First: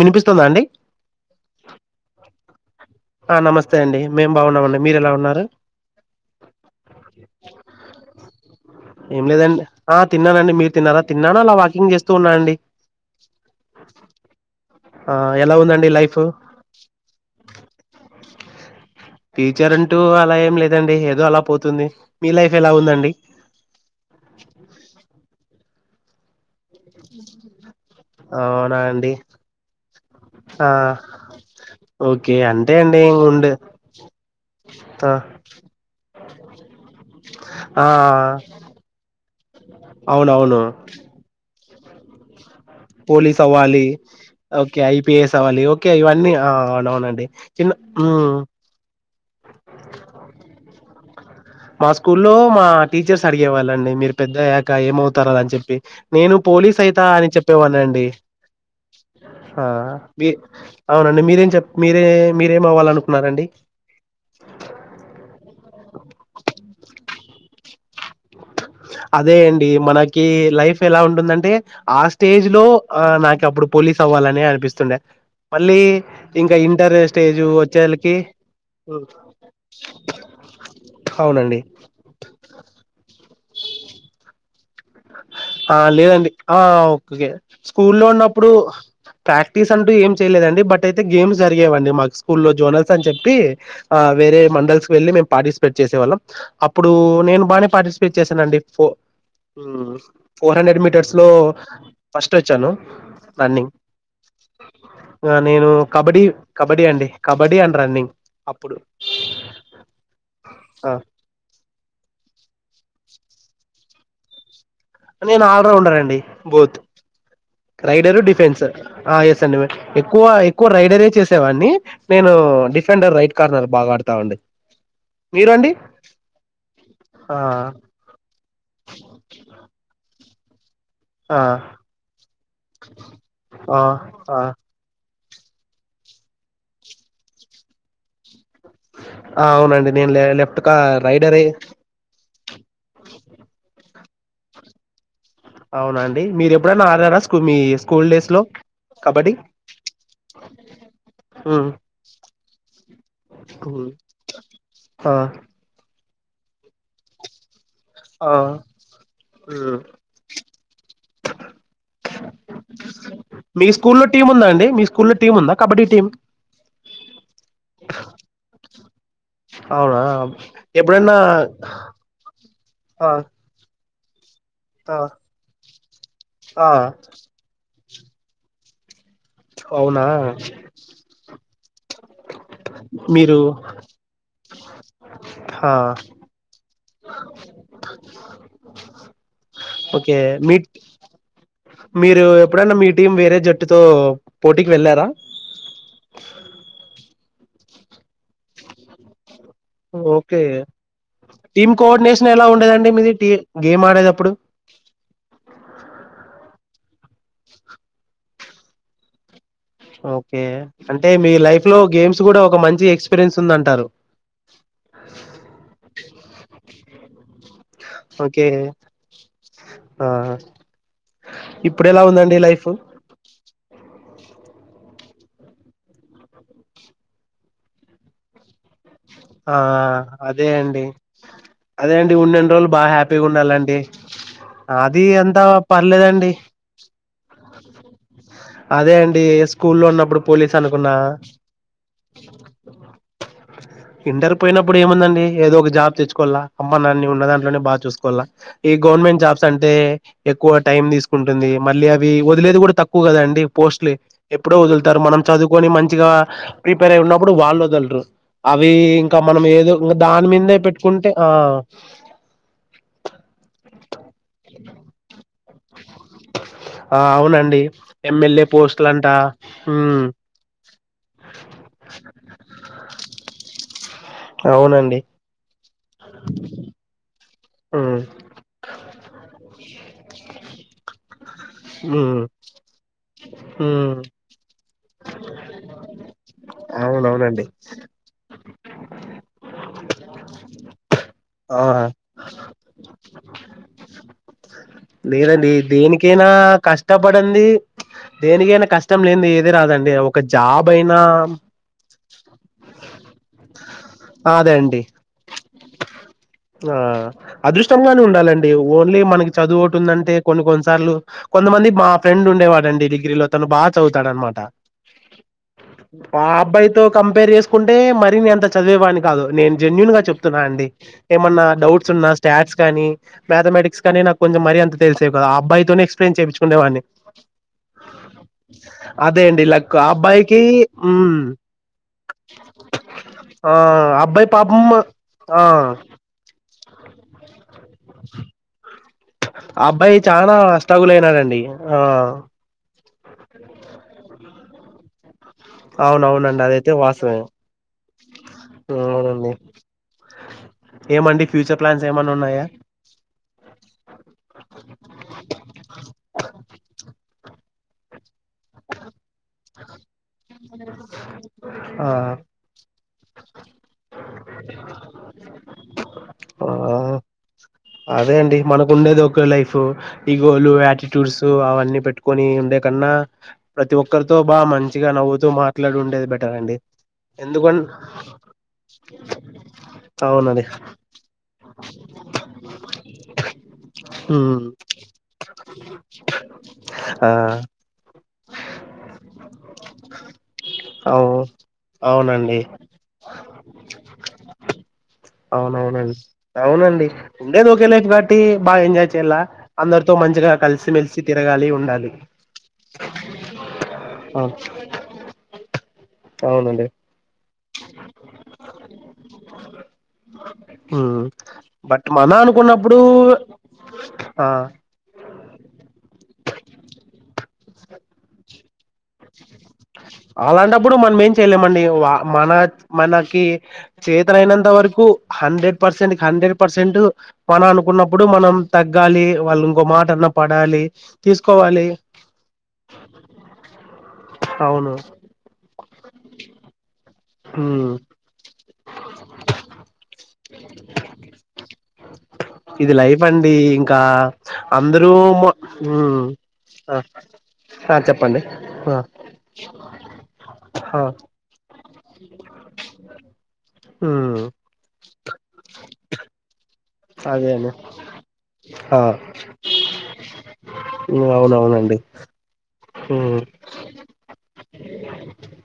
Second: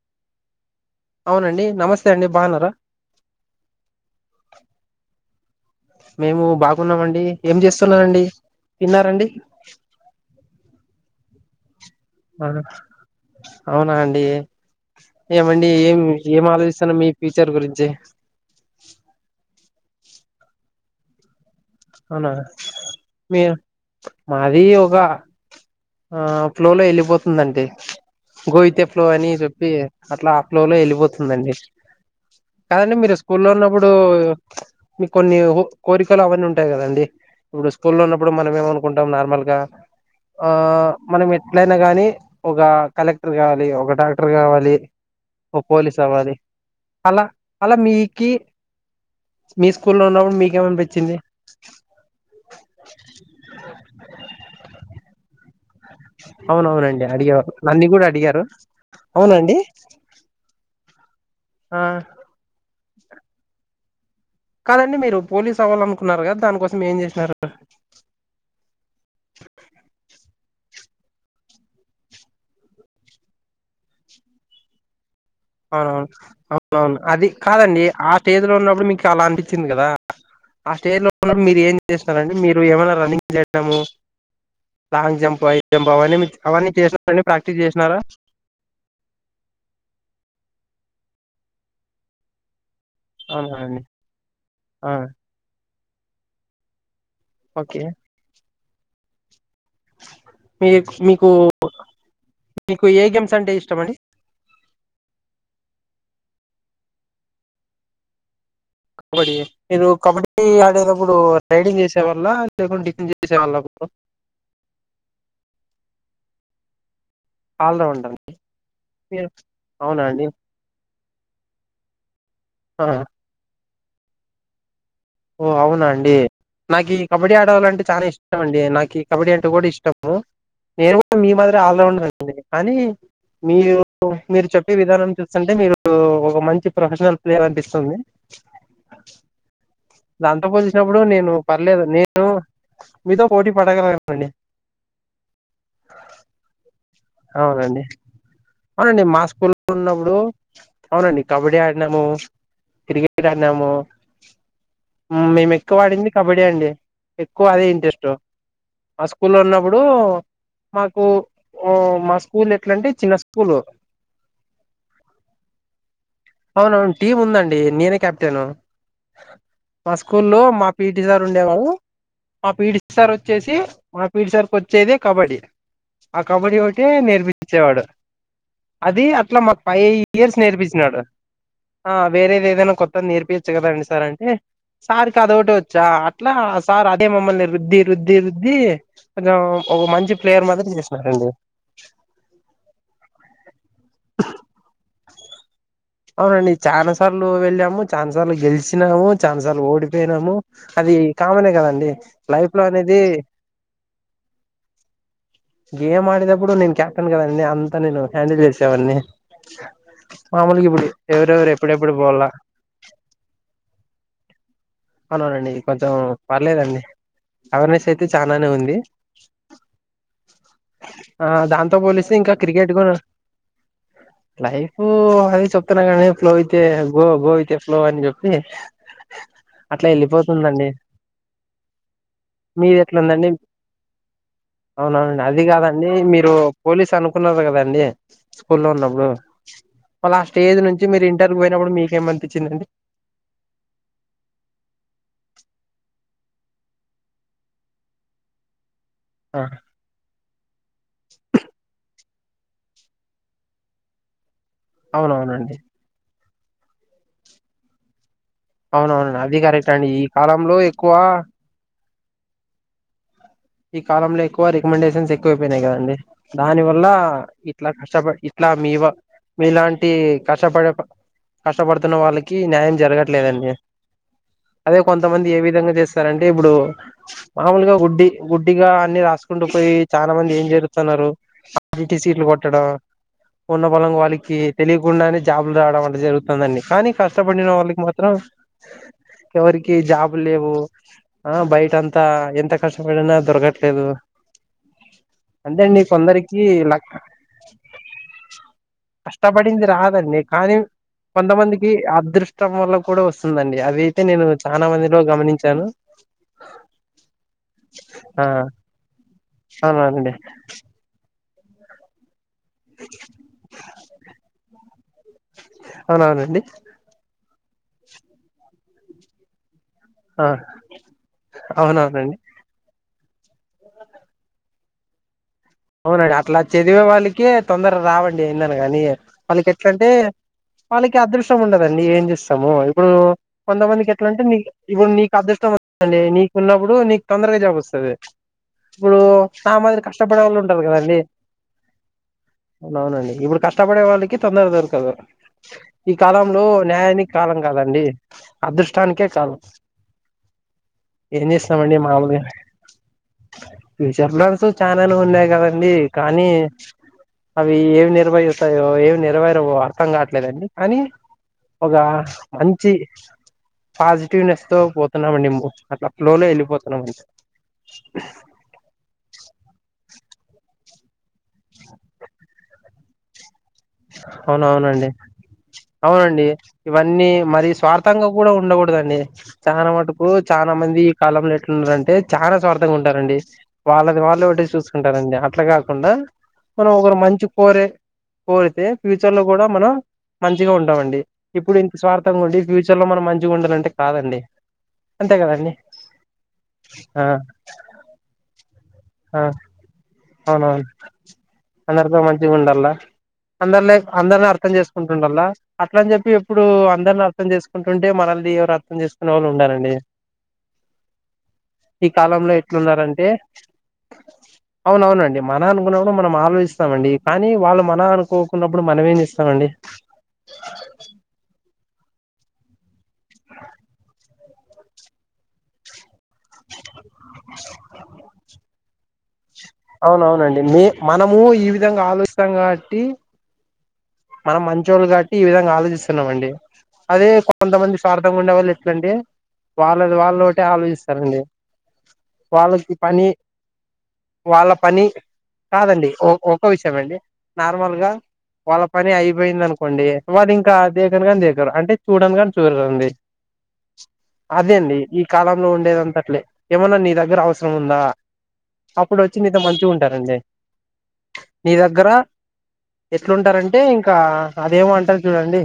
వినిపిస్తుందా అండి అవునండి నమస్తే అండి బాగున్నారా ఆ నమస్తే అండి మేము బాగున్నామండి మీరు ఎలా ఉన్నారు మేము బాగున్నామండి ఏం చేస్తున్నాండి ఏం లేదండి ఆ తిన్నానండి మీరు తిన్నారా తిన్నాను అలా వాకింగ్ చేస్ ఆ అవునా అండి ఆ ఎలా ఏమండి ఉందండి ఏం లైఫ్ ఏం ఆలోచిస్తను మీ ఫ్యూచర్ గురించి టీచర్ అంటూ అలా ఏం లేదండి ఏదో అలా పోతు అవునా మీయ మాది ఒక ఆ ఫ్లోలో వెళ్ళిపోతుందండి అవునా గోహిత్య ఫ్లో అండి అని చెప్పి అట్లా ఆ ఫ్లో లో వెళ్ళిపోతుందండి ఓకే అంతే కాదండి అండి మీరు స్కూల్లో ఉండు ఉన్నప్పుడు ఆ మీకు కొన్ని కోరికలు అవన్నీ ఉంటా ఉంటా కదండి ఇప్పుడు ఆ స్కూల్ ఉన్నప్పుడు మనం ఏమనుకుంటాం నార్మల్ గా ఆ అవునవును మనం ఎట్లా అయితే ఎట్ల గాని ఒక కలెక్టర్ పోలీస్ కావాలి అవ్వాలి ఒక డాక్టర్ కావాలి ఓకే ఐపిఎస్ అవ్వాలి ఒక ఓకే పోలీస్ ఇవన్నీ అవ్వాలి ఆ అలా అవునవునండి చిన్న అలా మీకి మ్మ్ మీ స్కూల్లో ఉన్నప్పుడు మీకేమని అనిపించింది మా స్కూల్లో మా టీచర్స్ అడిగే వాళ్ళండి మీరు పెద్ద అయ్యాక ఏం అవుతారని చెప్పి నేను పోలీస్ అవునవునండి ఐతా అని అడిగేవారు చెప్పేవాని నన్ని కూడా అండి అడిగారు అవునండి ఆ బి అవున మీరేం చెప్ ఆ మీరే మీరేం అవాలనుకున్ ఉన్నారండి కాదండి మీరు పోలీస్ అవ్వాలను కున్నారు గదా దానికోసం ఏమ్ చేసినారు అదే అండి మనకి లైఫ్ ఎలా ఉంటుందంటే ఆ స్టేజ్ లో ఆ నాకు అప్పుడు పోలీస్ అవ్వాలని అనిపిస్తుండే మళ్ళీ అవునవును ఇంకా ఇంటర్ అవునవును అది స్టేజ్ కాదండి ఆ ఆ వచ్చేళ్ళకి ఆ స్టేజ్ లో ఉన్నప్పుడు హ్మ్. మీకు అలా అనిపచ్చింది కదా ఆ స్టేజ్ లో ఉన్నప్పుడు మీరు అవునండి ఏం చేస్తునడి మీరు ఏమైనా రన్నింగ్ లేద్దాము ఆ లేదండి ఆ చేసినారండి ఓకే ప్రాక్టీస్ స్కూ చేసినారా లో ఉన్నప్పుడు ప్రాక్టీస్ అంటూ ఏం చేయలేదండి బట్ అయితే గేమ్స్ జరిగావండి మాకు స్కూల్ల్లో జోన అని చెప్పి అవునా అండి వేరే మండల్ ఆ వెళ్లి పాటిస్పేట్ చేసేవాళ్ళు చేసేవాళ్ళం అప్పుడు అప్పుడు నేను బాగానే ఓకే పార్టిసిపేట్ చేశానండి పో మ మీ మీటర్స్ లో మీకు ఫస్ట్ వచ్చాను మీకు ఏ గేమ్స్ అంటే రన్నింగ్ ఇష్టం అండి నేను కబడి కబడ్డీ అండి కబడ్డీ అండ్ రన్నింగ్ అప్పుడు కబడ్డీ మీరు కబడ్డీ ఆ ఆడేటప్పుడు రైడింగ్ చేసి పళ్ డితన్జస పళ్లా ప నేను ఆల్ రౌండ్ అండి బోత్ ఆల్రౌండర్ రైడరు డిఫెన్స్ ఆ మీరు ఎస్ అండి అవునా ఎక్కువ అండి ఎక్కువ రైడర్ చేసేవాడిని నేను ఆ డిఫెండర్ రైట్ కార్నర్ బాగా ఆడతావుంది ఓ అవునా అండి నాకు ఈ కబడ్డీ ఆ ఆడాలంటే చాలా ఇష్టం అండి నా కబడ్డీ అంటే కూడా ఇష్టం ఓ నేను కూడా మీ ఆ మాదిరి ఆల్రౌండర్ అండి కానీ మీరు ఆ ఆ మీరు చెప్పే విధానం చూస్తే అంటే మీరు ఒక మంచి ప్రొఫెషనల్ ప్లేయర్ అనిపిస్తుంది ఆ అవునండి నేను లే దాంతో లెఫ్ట్ కా పోలిచినప్పుడు నేను రైడరే పర్లేదు నేను మీతో పోటీ పడగలన్ ఇంకా ఏం పని అవున అండి మీరు ఎప్పుడైనా ఆడారా స్కూ మీ అవునండి స్కూల్ డేస్ లో అవునండి మా కబడ్డీ స్కూల్లో ఉన్నప్పుడు అవునండి కబడ్డీ ఉమ్ ఆడినాము క్రికెట్ ఆడినాము ఆ మేము ఎక్కువ ఆడింది ఇన్ని కబడ్డే అండి ఎక్కువ అదే జస్ట్ ఆ మా స్కూల్లో ఉమ్ ఉన్నప్పుడు మాకు ఓ మా స్కూల్ ఎట్లా అంటే చిన్న స్కూల్ మీ స్కూలో టీం ఉందా అండి మీ స్కూలో టీం ఉందా కబడ్డీ టీం అవునవును టీం ఉందండి నేనే కెప్టెను మా అవునా స్కూల్లో మా పిటి ఎప్పుడన్నా సార్ ఉండేవాడు మా పీటి సార్ ఆ వచ్చేసి మాక్ పిటి సార్కి వచ్చేదే ఆ కబడ్డీ ఆ కబడ్డీ ఒకటె నేర్పించేవాడు అది అర్ధం ఈట్లా మాకు ఫైవ్ అవునా ఇయర్స్ నేర్పించినాడు అర్ వేరేది ఏదైనా కొత్తది మీరు నేర్పియచ్చు కదా అండి సార్ అంటే సార్కి అద ఒకట ఆ వచ్చా అట్లా సార్ అదే మమ్మల్ని రుద్ది రుద్ది రుద్ది కొంచం ఒక మంచి ఓకే ప్లేయర్ మీ మాదిరిగా చేసినారండి మీరు ఎప్పుడైనా మీ టీం వేరే జట్టుతో పోటీకి వెళ్ళార్ దా అవునండి చానా సార్లు వెళ్ళాము చానా సార్లు గెలిచినాము చాలా సార్లు ఓడిపోయినాము ఓకే అది కామనే టీమ్ గదండి కోఆర్డినేషన్ ఎలా లైఫ్ లో ఉండేదండి అనేది మీది టీ గేమ్ ఆడేటప్పుడు గేమ్ ఆడేదప్పుడు నేను చెప్పాను కదంీ అంతా నేను హ్యాండిల్ చేసేవాన్నీ ఓకే అంటే మీ ఎవరెవరు లైఫ్ లో ఎప్పుడెప్పుడు గేమ్స్ పోవాల కూడా ఒక మంచి ఎక్స్పీరియన్స్ ఉంద అంటారు అవుననండి కొంచెం పర్లేదండి అవేర్నెస్ అయితే ఓకే చాలానే ఉంది ఆ ఆ దాంతో ఇప్పుడు ఎలా పోలిస్తే ఇంకా ఉందండి లైఫ్ క్రికెట్ కూడా లైఫ్ అది చెప్తున్నా కానీ ఫ్లో అయితే గో గో అయితే ఫ్లో అని చెప్పి ఆ అట్లా అదే వెళ్ళిపోతుందండి అండి అదే అండి ఉన్నన్ని రోజులు మీది బాగా హ్యాపీగా ఎట్లాందండి ఉండాలండి అవునవునండి అది అంతా కాదండి పర్లేదండి మీరు పోలీస్ అనుకున్నారు కదండి స్కూల్లో అదే ఉన్నప్పుడు అండి స్కూల్లో వాళ్ళ ఉన్నప్పుడు ఆ పోలీస్ స్టేజ్ నుంచి అనుకున్నా మీరు ఇంటర్వ్యూ పోయినప్పుడు మీకేంమనిపించిందండి ఇంటర్ పోయినప్పుడు ఏముందండి ఏదో ఒక జాబ్ తెచ్చుకోవాలా కంపన్ని ఉన్న దాంట్లోనే బా చసుకోవాలా ఈ గవర్నమెంట్ జాబ్స్ అంటే ఎక్కువ టైమ్ తీసుకుంటుంది మళ్ళీ అవి ఇవి వదిలేది కూడా తక్కువ కదా అండి పోస్ట్లు ఎప్పుడో వదులుతారు మనం అవునవునండి చదువుకొని మంచిగా ప్రిపేర్ అయ్యి ఉన్నప్పుడు వాళ్ళువదలరూ అవి ఇంకా అవునవును అది మనం కరెక్ట్ ఏదో అండి ఇంకా ఈ దాని మీదే కాలంలో ఎక్కువ పెట్టుకుంటే ఆ ఈ కాలం లే ఎక్కువ రికమండేషన్స్ ఎక్కువైపోయి అయిపోయినాయి కదా అండి దాని వల్ల ఆ అవునండి ఇట్లా కష్టపడి ఎమ్మెల్యే ఇట్లా మీ పోస్టులంట మీలాంటి ఉమ్ కష్టపడే కష్టపడుతున్న వాళ్ళకి న్యాయం జరగట్లేదండి అదే అవునండి కొంతమంది ఏ విధంగా చేస్తారు అంటే ఇప్పుడు మామూలుగా ఉమ్ గుడ్డి గా అన్ని రాసుకుంటూ చాలా మంది ఏం చేరుతున్నారు ఆర్టి ఉమ్ సీట్లు కొట్టడం ఉన్న ఉమ్ పొలంగా వాళ్ళకి తెలియకుండానే జాబులు రావడం అంట జరుగుతుందండి కానీ అవునవునండి కష్టపడిన వాళ్ళకి మాత్రం ఎవరికి జాబులు లేవు ఆ బయట అంతా ఎంత కష్టం ఇప్పుడన్నా దొరకట్లేదు లేదండి అంతేండి దేనికైనా కొందరికి, ల కష్టపడంది దేనికైనా కష్టం లేనిది ఏది కష్టపడింది ఒక రాదండి కానీ జాబ్ అయినా కొంతమందికి అదృష్టం వల్ల కూడా వస్తుందండి, అది అయితే నేను అదే చాలా అండి మందిలో గమనించాను. గా ఆ ఉండాలండి ఓన్లీ మనకి చదువు ఒకటి అవునవునండి ఉందంటే కొన్ని కొన్నిసార్లు కొంతమంది మా ఫ్రెండ్ ఉ ఉండే వాడండి డిగ్రీలో తను బాగా చదువుతాడన్నా మాట ఆ అవునవునండి అబ్బాయితో కంపేర్ చేసుకుంటే కుంటే మరి నే అంత చదివేవాని కాదు నేను జెన్యయుూన్ గా ఆ చెప్తున్నా అండి ఏమన్నా డౌట్స్ ఉన్నా అవునవునండి స్టాట్స్ కానీ మ్యాథమెటిక్స్ కానీ నాకు కొంచం మరి అంత తెలెస్ అవునండి అట్లా చదివే వాళ్ళకి తొందర రావండి, ఏదైనా గాని అదే అండి వాళ్ళకి లక్ ఎట్లంటే ఆ అబ్బాయికి వాళ్ళకి ఉమ్, అదృష్టం ఉండదండి, ఏం చేస్తాము ఇప్పుడు ఆ కొంతమందికి ఎట్లంటే అబ్బాయి నీ పాపం ఇప్పుడు నీకు ఆ అదృష్టం ఉండి నీకున్న ఇప్పుడు నీకు తొందరగా జాబు వస్తాది ఇప్పుడు నా ఆ మాదిరి అబ్బాయి కష్టపడే చాలా వాళ్ళు ఉం స్ట్రగుల్ అయినాడండి ఆ అవు అవునండి ఇప్పుడు కష్టపడే వాళ్ళకి తొందర దొరకదు ఈ అవునవునండి కాలంలో అదైతే న్యాయానికి వాస్తవమే కాలం కాదండి, అదృష్టానికే అవునండి కాలం, ఏమండి ఏం ఫ్యూచర్ చేస్తామండి ప్లాన్స్ ఏమన్నా మామలుగా ఉన్నాయా ఫ్యూచర్ ప్లాన్స్ చాననే ఉన్నాయి. కానీ అవి ఏవ నిర్భయతయో ఏవం నెరవేర అర్థం కావట్లేదండి కానీ ఒక ఆ మంచి పాజిటివ్నెస్ తో పోతున్నామండి, అట్లా ఫ్లో ఆ వెళ్ళిపోతున్నమ్ అండి అదే అండి మనకు ఉండేది ఒక లైఫ్ ఈగోలు ఆటిట్యూడ్స్ అవన్నీ పెట్టుకొని ఉండే కన్నా ప్రతి ఒక్కరితో బాగా అవునవునండి, మంచిగా నవ్వుతూ మాట్లాడి ఉండేది అవునండి బెటర్ అండి ఇవన్నీ మరి ఎందుకన్ స్వార్థంగా కూడా ఉండకూడదండి, చాలా మటుకు అవునండి చాలా మంది ఈ కాలంలో ఎట్లున్నారంటే చాలా స్వార్థంగా ఉంటారండి, వాళ్ళ వాళ్ళు ఉమ్ పెసి చూసుకుంటారండి అట్లా కాకుండా మనం ఒకరు ఆ మంచి కోరే కోరితే ఫ్యూచర్ లో కూడా మనం మంచిగా ఉండామండి, అవు ఇప్పుడు ఇంత స్వార్థంగా ఉండి అవునండి ఫ్యూచర్ లో మనం మంచిగా ఉండాలంటే కాదండి అంతే కదండి అవునవునండి బ ఎన్ వచ్చేలా ఆ అందరితో మంచిగా అవునవును కలిసిమెెలిసి తిరగాలి ఉండాలి అందరితో మంచిగా ఉండాల అందరిలే అందరిని అవును. అర్థం చేసుకుంటుండల్లా అట్ల అని చెప్పి ఎప్పుడు అవునండి అందరిని అర్థం చేసుకుంటుంటే మనల్ని ఎవరు అర్థం చేసుకునే వాళ్ళు ఉండారండి, ఉమ్ బట్ ఈ మన కాలంలో అనుకున్నప్పుడు ఎట్లున్నారంటే ఆ అవునవునండి మనం అనుకున్నప్పు మనం ఆలోచిస్తామండి కానీ వాళ్ళు మన అనుకోకున్న అలాంటప్పుడు మనం ఏం చెయలేమండి మన మనకి చేతల అయినంత వరకు హండ్రెడ్ పర్సెంట్ హండ్రెడ్ పర్సెంట్ మనం అనుకున్నప్పుడు మనం తగ్గాలి వాళ్ళు ఇంకో మాటన్న అవునవునండి మీ పడాలి మనము ఈ తీసుకోవాలి విధంగా ఆలోచిస్తాం కాబట్టి మనం అవును మంచిళ్ళు కాట్టి ఈ విధంగా ఆలోచిస్తం స్తున్నామండి అదే ఉమ్ కొంతమంది స్వార్థంగా ఉండేవాళ్ళు ఎట్లండి వాళ్ళ వాళ్ళు అట్టే ఆలోచిస్తారంండి ఇది లైఫ్ అండి ఇంకా వాళ్ళ పని అందరూ కాదండి ఒ ఒక విషయం అండి నార్మల్ గా చెప్పండి వాళ్ళ పని అయిపోయింది అనుకోండి వాళ్ళు ఇంకా ఆ దేకను కాని దేక్కరు చూడ కాని చూరుదంది ఉమ్ అదే అండి ఈ కాలంలో ఉండేదంతట్లే ఏమన్నా నీ దగ్గర అదే అవసరం అండి ఉందా ఆ అప్పుడు వచ్చి నీతో మంచిగా ఉంటారండి నీ అవునవునండి దగ్గర ఉమ్ ఎట్లుంటారంటే అంటే ఇంకా అదేమ అంటారు చూడండి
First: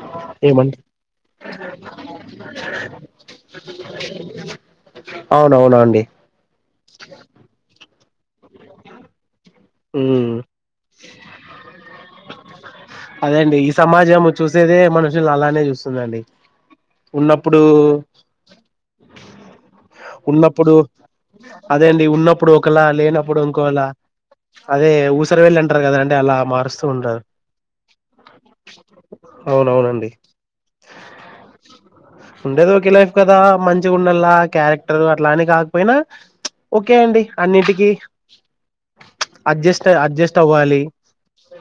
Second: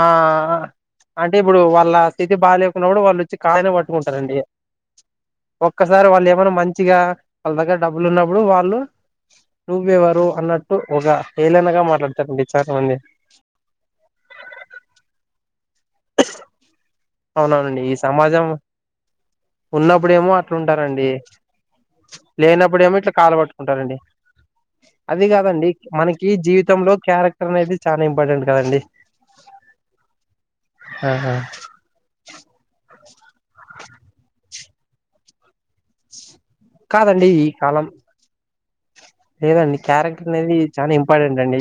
ఆ ఏమండి అంటే ఇప్పుడు వాళ్ళ స్థితి బాగా లేకున్నప్పుడు వాళ్ళు వచ్చి కాయనే పట్టుకుంటారండి అవునవునండి ఒక్కసారి వాళ్ళు ఏమైన్నా ల్ డబ్బ ఇళు ఉన్నప్పుడు వాళ్ళు నుూ్వేవారు అన్నట్టు ఒకగ ఏలనగ అదేండి ఈ సమాజం చూసేదే మనుషులు అలానే చూస్త వస్తుందండి అవుననండి ఈ సమాజం ఉన్నప్పుడేమో ఉన్నప్పుడు అట్లాంటారంండి అదే అండి ఉన్నప్పుడు ఒకలా లేనప్పుడేమో ఇట్లా కాలు లేనప్పుడు ఇంకోలా పట్టుకుంటారండి అదే అది ఊసర వెళ్ళి కాదండి అంటారు కదా అండి మనకి అలా మారుస్తూ జీవితంలో ఉంటారు క్యారెక్టర్ అనేది చాలా ఇంపార్టెంట్ కదండి అవునవునండి ఉండే త ఒకకిలాఫ కదా మంచిగా ఉండలా క్యారెక్టర్ అట్లానే కాకపోయినా ఓకే అండి కాదండి ఈ కాలం అన్నింటికిీ లేదండి క్యారెక్టర్ అనేది చాలా ఇంపార్టెంట్ అండి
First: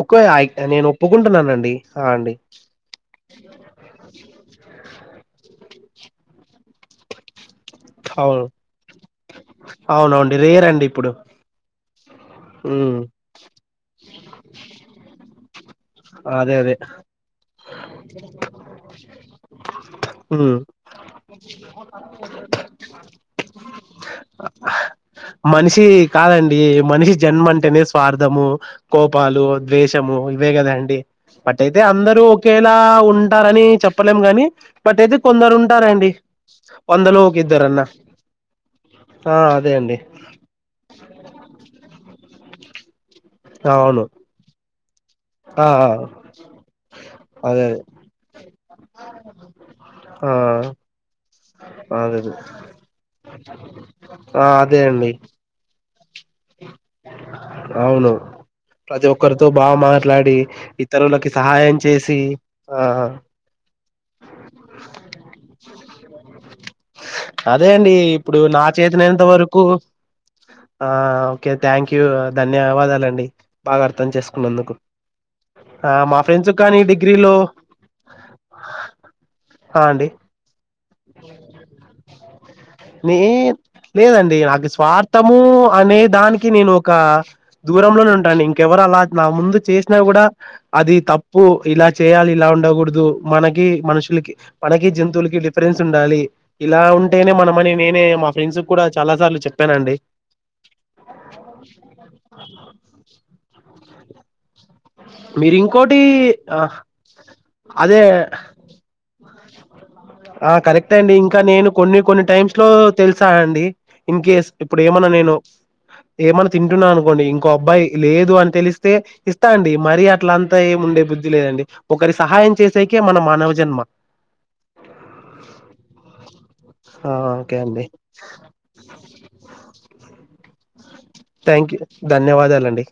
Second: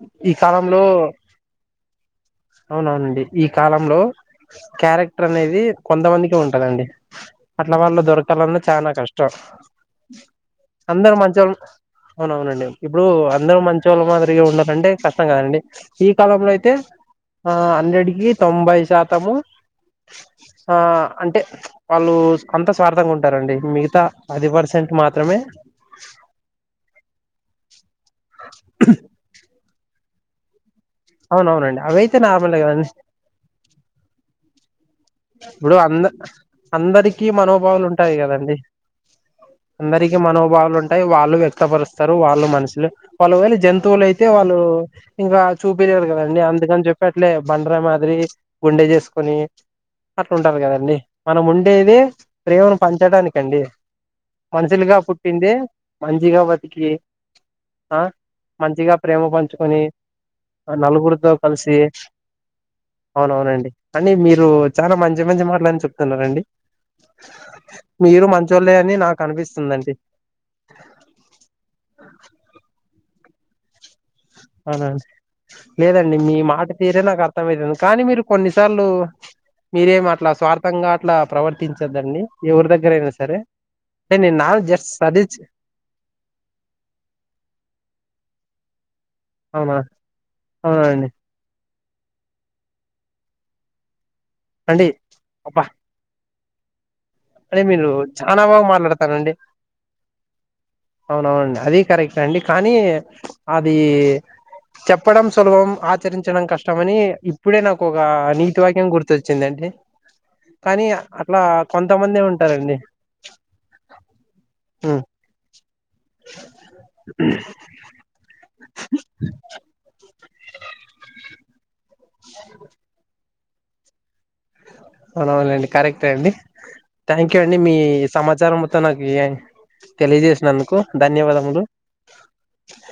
ఒకే ఈ కాలంలో నేను ఒప్పుకుంటున్నానండి ఆ అండి అవునవునండి ఈ కాలంలో క్యారెక్టర్ అనేది అది కొంతమందికి ఉంటందండి అట్ల వాళ్ళు అవును దొరకాలన్న కష్టం అవునవుండి రేర్ అండి ఇప్పుడు అందరు మంచిళ అవునవునండి ఉమ్ ఇప్పుడు అందరూ మంచి వాళ్ళ మాదిరిగా ఉండాలంటే కష్టం కాదండి ఈ కాలంలో అదే అయితే అదే ఆ హండెడ్కి తొంభై శాతము ఉమ్ ఆ అంటే వాళ్ళు అంత స్వార్థంగా ఉంటు డి మిగతా పది పర్సెంట్ మాత్రమే ద స్వార్థము కోపాలు ద్వేము ఇవే కద అండి బట్యితే అవునవునండి అవైతే అందరూ నార్మలే ఒకేలా కదండి ఉంటారని చెప్పలేం గాని బట్ అయితే కొందరు ఇప్పుడు అంద ఉంటారండి వందలో అందరికీ ఒక ఇద్దరన్నా మనోభావాలు ఉంటాయి కదండి ఆ అదే అండి అందరికీ మనోభావాలు ఉంటాయి వాళ్ళు వ్యక్తపరుస్తారు వాళ్ళు మనిష పలువేళ అవును జంతువులు అయితే వాళ్ళు ఇంకా ఆ ఆ, చూపించారు కదండి అందుకని చెప్పి అట్లే అదే బండర అదే మాదిరి గుండె చేసుకొని ఆ అట్లాంటారు కదండి మనం ఉండేది అదే అదే ప్రేమను పంచడానికండి ఆ అదే మనుషులుగా అండి పుట్టింది మంచిగా బతికి ఆ అవును మంచిగా ప్రతి ప్రేమ ఒక్కరితో బాగా పంచుకొని మాట్లాడి ఇతరులకి నలుగురితో కలిసి సహాయం చేసి ఆ అవునవునండి అని మీరు మలా చెప్తున్నారంండి అదే అండి ఇప్పుడు నా అని చేతిన ఎంత నాకు వరకు అనిపిస్తుందండి ఆ ఓకే థ్యాంక్ యూ ధన్యవాదాలండి బాగా అర్థం చేసుకో అవునండి లేదండి మీ ఫ్రెండ్స్ మాట కానీ తీరే నాకు డిగ్రీలో అర్థమైతుంది కానీ మీరు కొన్నిసార్లు మీరే మాట్లాడు తారు దగ్గర న అయినా సరే అంటే నేను లేదండి నా నాకు జస్ట్ సజెస్ట్ స్వార్థము ఇంకెవరు అలా నా ముందు అవునా చేసినా కూడా అది అవునండి తప్పు ఇలా చేయాలి ఇలా ఉండకూడదు మనకి మనుషులకి అండి పనకి జంతువులకి ఫ్రెండ్స్ ఉండాలి ఇలా ఉం అంటే మీరు చాలా బాగా మాట్లాడతానండి సార్లు చెప్పానండి అవునవునండి అది కరెక్ట్ అండి కానీ అది చెప్పడం మీరు సులభం ఇంకోటి ఆచరించడం కష్టం అని ఇప్పుడే నాకు ఒక అదే నీతి వాక్యం గుర్తొచ్చిందిండి ఆ కానీ కరెక్ట్ అండి ఇంకా అట్లా నేను కొంత కొన్ని కొన్ని టైమ్స్ లో తెలుసాండి ఇన్ కేస్ ఇపుడు ఎం ఉమ్, అన నేను ఏం అన్న తింటున్నా అనుకోండి ఇంకో అబ్బాయి లేదు అని తెలిస్తే ఇస్తా అండి మరి అట్ల అంతా ఏమిండే బుద్ధి లేదండి ఒకరి సహాయం చేసేకే మన మానవ జన్మ అవునవునండి కరెక్టే అండి ఆ థ్యాంక్ యూ అండి ఓకే మీ సమాచారం మొత్తం నాకు తెలియజేసినందుకు ధన్యవాదములు థ్యాంక్ యూ ధన్యవాదాలండి